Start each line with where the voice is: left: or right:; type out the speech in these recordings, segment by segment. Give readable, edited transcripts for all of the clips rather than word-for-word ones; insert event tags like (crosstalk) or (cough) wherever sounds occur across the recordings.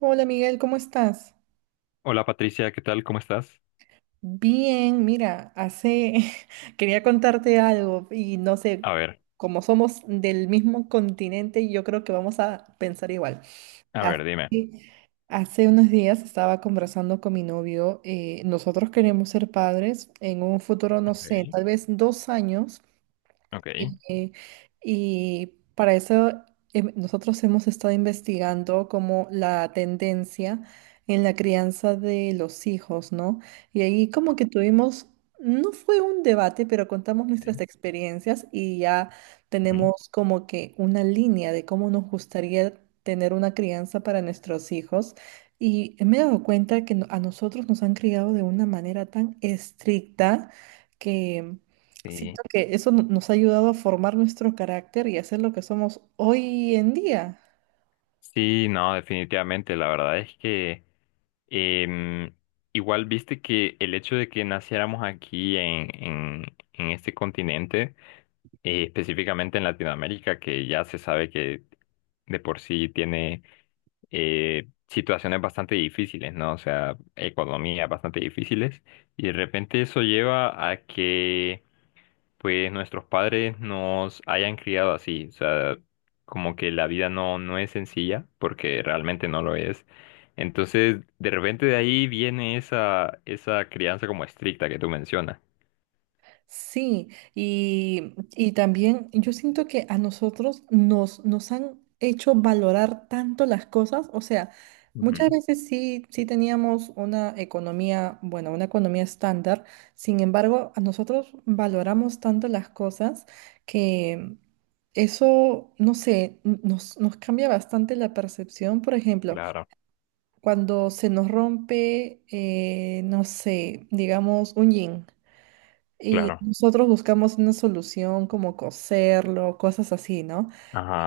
right: Hola Miguel, ¿cómo estás?
left: Hola Patricia, ¿qué tal? ¿Cómo estás?
right: Bien, mira, hace (laughs) quería contarte algo y no sé,
left: A ver,
right: como somos del mismo continente, yo creo que vamos a pensar igual.
left: a
right: Hace,
left: ver, dime.
right: hace unos días estaba conversando con mi novio, nosotros queremos ser padres en un futuro, no sé,
left: Okay,
right: tal vez dos años.
left: okay,
right: Y, y para eso nosotros hemos estado investigando como la tendencia en la crianza de los hijos, ¿no? Y ahí como que tuvimos, no fue un debate, pero contamos
left: ok,
right: nuestras experiencias y ya
left: ujú.
right: tenemos como que una línea de cómo nos gustaría tener una crianza para nuestros hijos. Y me he dado cuenta que a nosotros nos han criado de una manera tan estricta.
left: Sí.
right: Siento que eso nos ha ayudado a formar nuestro carácter y a ser lo que somos hoy en día.
left: Sí, no, definitivamente. La verdad es que em, igual viste que el hecho de que naciéramos aquí en en este continente específicamente en Latinoamérica, que ya se sabe que de por sí tiene situaciones bastante difíciles, ¿no? O sea, economías bastante difíciles, y de repente eso lleva a que, pues, nuestros padres nos hayan criado así, o sea, como que la vida no es sencilla, porque realmente no lo es. Entonces, de repente de ahí viene esa crianza como estricta que tú mencionas.
right: Sí, y también yo siento que a nosotros nos han hecho valorar tanto las cosas. O sea, muchas
left: Ujú.
right: veces sí teníamos una economía, bueno, una economía estándar. Sin embargo, a nosotros valoramos tanto las cosas que eso, no sé, nos cambia bastante la percepción. Por ejemplo,
left: Claro,
right: cuando se nos rompe, no sé, digamos, un yin. Y
left: claro.
right: nosotros buscamos una solución como coserlo, cosas así, ¿no?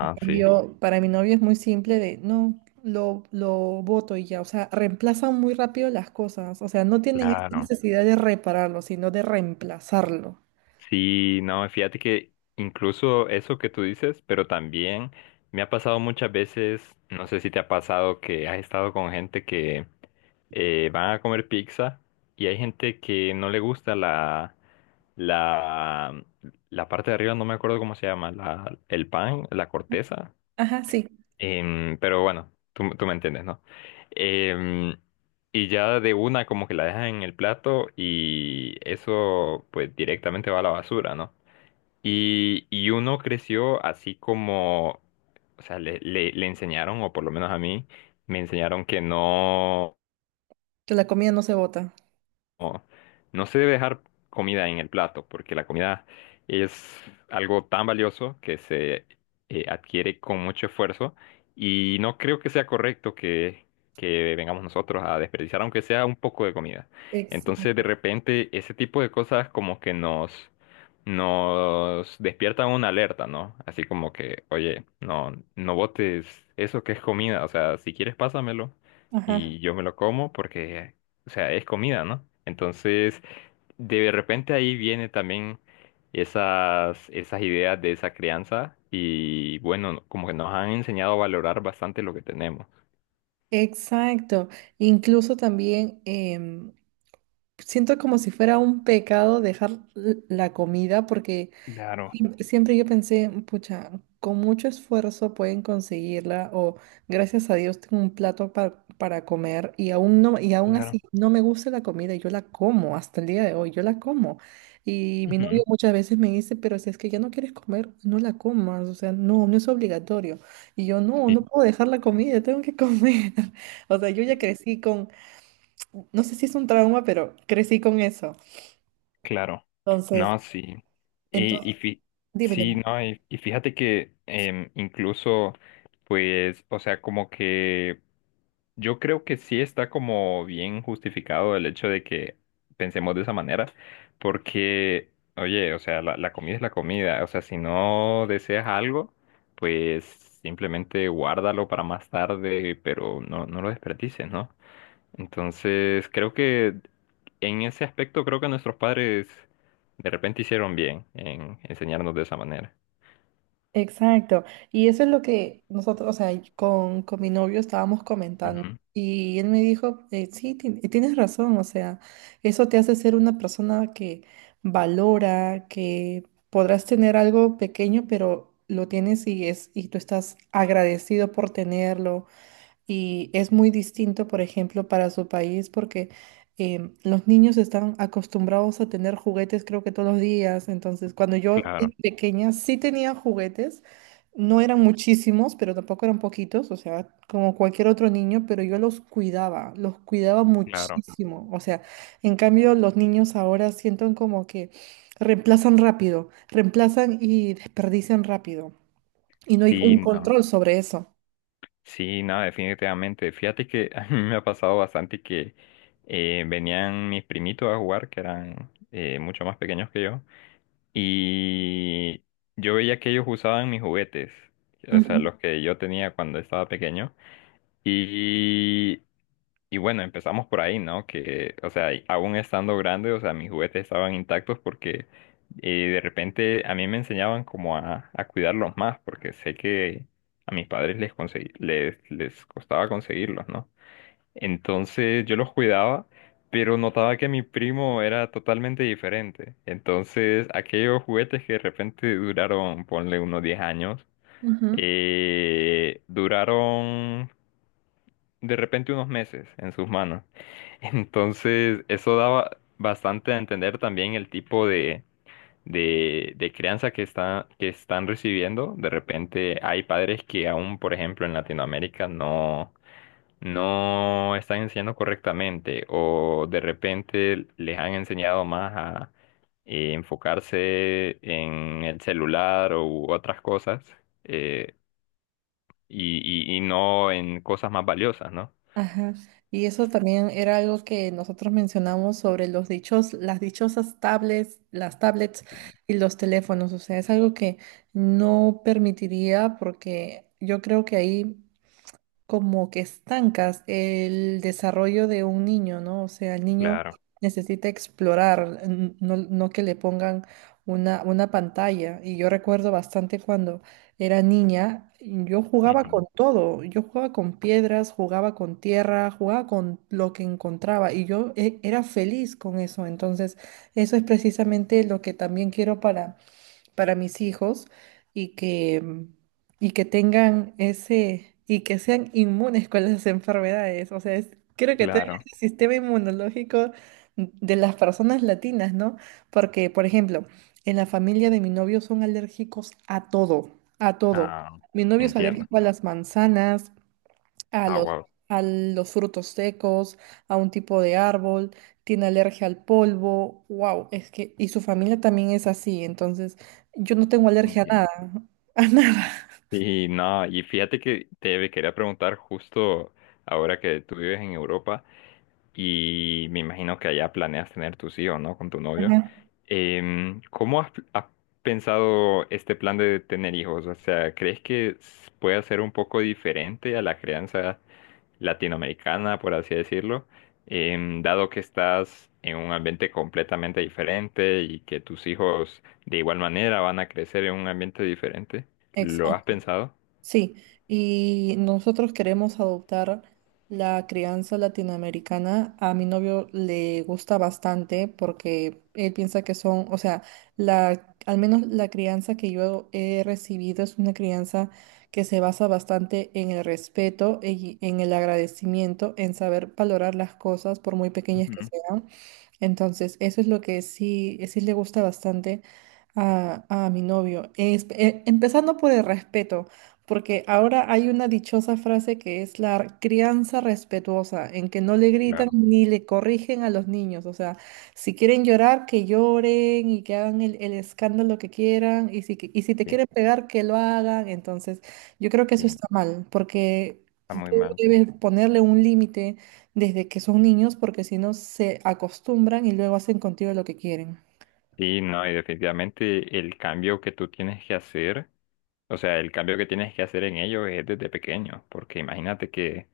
right: En
left: sí.
right: cambio, para mi novio es muy simple de, no, lo boto y ya, o sea, reemplazan muy rápido las cosas, o sea, no tienen esta
left: Claro,
right: necesidad de repararlo, sino de reemplazarlo.
left: sí, no, fíjate que incluso eso que tú dices, pero también me ha pasado muchas veces, no sé si te ha pasado que has estado con gente que van a comer pizza y hay gente que no le gusta la, la parte de arriba, no me acuerdo cómo se llama, la, el pan, la corteza.
right: Ajá, sí,
left: Pero bueno, tú me entiendes, ¿no? Em, y ya de una como que la dejan en el plato y eso pues directamente va a la basura, ¿no? Y uno creció así como, o sea, le enseñaron, o por lo menos a mí, me enseñaron que
right: que la comida no se bota.
left: no, no se debe dejar comida en el plato, porque la comida es algo tan valioso que se adquiere con mucho esfuerzo y no creo que sea correcto que vengamos nosotros a desperdiciar, aunque sea un poco de comida. Entonces, de
right: Exacto.
left: repente, ese tipo de cosas como que nos despiertan una alerta, ¿no? Así como que, oye, no, no botes eso que es comida, o sea, si quieres pásamelo
right: Ajá.
left: y yo me lo como porque, o sea, es comida, ¿no? Entonces, de repente ahí viene también esas ideas de esa crianza y bueno, como que nos han enseñado a valorar bastante lo que tenemos.
right: Exacto. Incluso también siento como si fuera un pecado dejar la comida porque
left: Claro,
right: siempre yo pensé, pucha, con mucho esfuerzo pueden conseguirla o gracias a Dios tengo un plato para comer y aún
left: claro.
right: así no me gusta la comida y yo la como hasta el día de hoy, yo la como. Y mi novio
left: Ujú.
right: muchas veces me dice, pero si es que ya no quieres comer, no la comas, o sea, no, no es obligatorio. Y yo, no,
left: Sí,
right: no puedo dejar la comida, tengo que comer. (laughs) O sea, yo ya
left: sí,
right: crecí con, no sé si es un trauma, pero crecí con eso.
left: claro.
right: Entonces,
left: No, sí.
right: entonces,
left: Y, y fi-
right: dime,
left: sí,
right: dime.
left: no, y fíjate que incluso, pues, o sea, como que yo creo que sí está como bien justificado el hecho de que pensemos de esa manera, porque, oye, o sea, la comida es la comida, o sea, si no deseas algo, pues simplemente guárdalo para más tarde, pero no, no lo desperdicies, ¿no? Entonces, creo que en ese aspecto, creo que nuestros padres de repente hicieron bien en enseñarnos de esa manera.
right: Exacto. Y eso es lo que nosotros, o sea, y con mi novio estábamos comentando.
left: Ujú.
right: Y él me dijo, sí, tienes razón, o sea, eso te hace ser una persona que valora, que podrás tener algo pequeño, pero lo tienes y es, y tú estás agradecido por tenerlo. Y es muy distinto, por ejemplo, para su país porque los niños están acostumbrados a tener juguetes creo que todos los días. Entonces, cuando yo era
left: Claro,
right: pequeña sí tenía juguetes, no eran muchísimos, pero tampoco eran poquitos, o sea, como cualquier otro niño, pero yo los cuidaba
left: claro.
right: muchísimo. O sea, en cambio los niños ahora sienten como que reemplazan rápido, reemplazan y desperdician rápido. Y no hay
left: Sí,
right: un
left: no.
right: control sobre eso.
left: Sí, nada definitivamente. Fíjate que (laughs) a mí me ha pasado bastante que venían mis primitos a jugar, que eran mucho más pequeños que yo, y yo veía que ellos usaban mis juguetes, o sea,
right: Ujú,
left: los que yo tenía cuando estaba pequeño, y y bueno, empezamos por ahí, ¿no? Que, o sea, y aún estando grande, o sea, mis juguetes estaban intactos porque de repente a mí me enseñaban como a cuidarlos más, porque sé que a mis padres les costaba conseguirlos, ¿no? Entonces yo los cuidaba, pero notaba que mi primo era totalmente diferente. Entonces aquellos juguetes que de repente duraron, ponle unos 10 años,
right: ujú.
left: duraron de repente unos meses en sus manos. Entonces, eso daba bastante a entender también el tipo de crianza que que están recibiendo. De repente hay padres que aún, por ejemplo, en Latinoamérica no están enseñando correctamente o de repente les han enseñado más a enfocarse en el celular u otras cosas eh, y no en cosas más valiosas, ¿no?
right: Ajá. Y eso también era algo que nosotros mencionamos sobre los dichos, las dichosas tablets, las tablets y los teléfonos. O sea, es algo que no permitiría porque yo creo que ahí como que estancas el desarrollo de un niño, ¿no? O sea, el niño
left: Claro,
right: necesita explorar, no que le pongan una pantalla. Y yo recuerdo bastante cuando era niña, yo jugaba
left: ujú,
right: con todo, yo jugaba con piedras, jugaba con tierra, jugaba con lo que encontraba y yo era feliz con eso. Entonces, eso es precisamente lo que también quiero para mis hijos y que, y que tengan ese, y que sean inmunes con las enfermedades. O sea, creo que también
left: claro.
right: es el sistema inmunológico de las personas latinas, ¿no? Porque, por ejemplo, en la familia de mi novio son alérgicos a todo, a todo.
left: Ah,
right: Mi novio es
left: entiendo.
right: alérgico a las manzanas, a
left: Ah,
right: los,
left: wow,
right: a los frutos secos, a un tipo de árbol, tiene alergia al polvo, wow, es que, y su familia también es así, entonces yo no tengo alergia a
left: entiendo.
right: nada, (laughs) a nada.
left: Y no, y fíjate que te quería preguntar justo ahora que tú vives en Europa y me imagino que allá planeas tener tus hijos, ¿no? Con tu
right: Ajá,
left: novio. ¿Cómo has pensado este plan de tener hijos? O sea, ¿crees que s- pueda ser un poco diferente a la crianza latinoamericana, por así decirlo, dado que estás en un ambiente completamente diferente y que tus hijos de igual manera van a crecer en un ambiente diferente? ¿Lo
right: exacto.
left: has pensado?
right: Sí, y nosotros queremos adoptar la crianza latinoamericana. A mi novio le gusta bastante porque él piensa que son, o sea, la, al menos la crianza que yo he recibido es una crianza que se basa bastante en el respeto y en el agradecimiento, en saber valorar las cosas por muy pequeñas que
left: Ujú.
right: sean. Entonces, eso es lo que sí, sí le gusta bastante a mi novio. Empezando por el respeto, porque ahora hay una dichosa frase que es la crianza respetuosa, en que no le gritan
left: Claro.
right: ni le corrigen a los niños. O sea, si quieren llorar, que lloren y que hagan el escándalo que quieran. Y si te
left: Sí,
right: quieren pegar, que lo hagan. Entonces, yo creo que
left: sí,
right: eso está mal, porque
left: está muy
right: tú
left: mal, sí.
right: debes ponerle un límite desde que son niños porque si no se acostumbran y luego hacen contigo lo que quieren.
left: Sí, no, y definitivamente el cambio que tú tienes que hacer, o sea, el cambio que tienes que hacer en ellos es desde pequeño, porque imagínate que,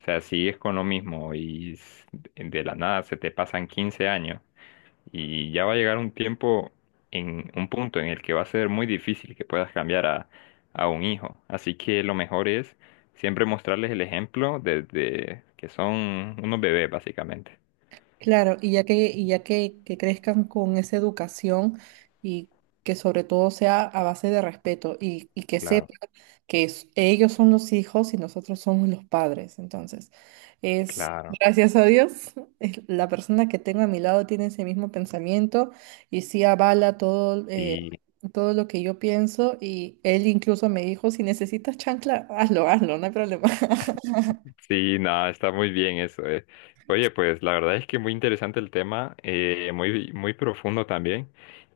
left: o sea, sigues con lo mismo y s- de la nada se te pasan 15 años. Y ya va a llegar un tiempo, en un punto en el que va a ser muy difícil que puedas cambiar a un hijo. Así que lo mejor es siempre mostrarles el ejemplo desde que son unos bebés, básicamente.
right: Claro, y ya que crezcan con esa educación y que sobre todo sea a base de respeto y que
left: Claro,
right: sepan que ellos son los hijos y nosotros somos los padres. Entonces, es
left: claro.
right: gracias a Dios, (laughs) la persona que tengo a mi lado tiene ese mismo pensamiento y sí avala todo,
left: Sí,
right: todo lo que yo pienso y él incluso me dijo, si necesitas chancla, hazlo, hazlo, no hay problema. (laughs)
left: sí, nada, está muy bien eso. Eh, oye, pues la verdad es que muy interesante el tema, muy profundo también.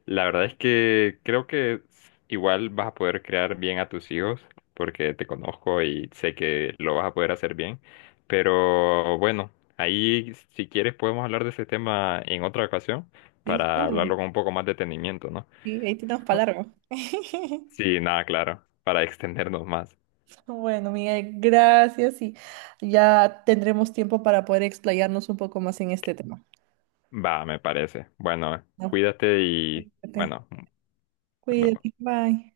left: La verdad es que creo que igual vas a poder crear bien a tus hijos, porque te conozco y sé que lo vas a poder hacer bien. Pero bueno, ahí si quieres podemos hablar de ese tema en otra ocasión
right: Sí,
left: para
right: claro,
left: hablarlo con un poco más detenimiento, ¿no?
right: sí, ahí tenemos para largo. (laughs)
left: Sí, nada, claro, para (laughs) extendernos más.
right: Bueno, Miguel, gracias y ya tendremos tiempo para poder explayarnos un poco más en este tema.
left: Va, me parece. Bueno,
right: ¿No?
left: cuídate y
right: Cuídate,
left: bueno, nos
right: cuídate,
left: vemos.
right: bye.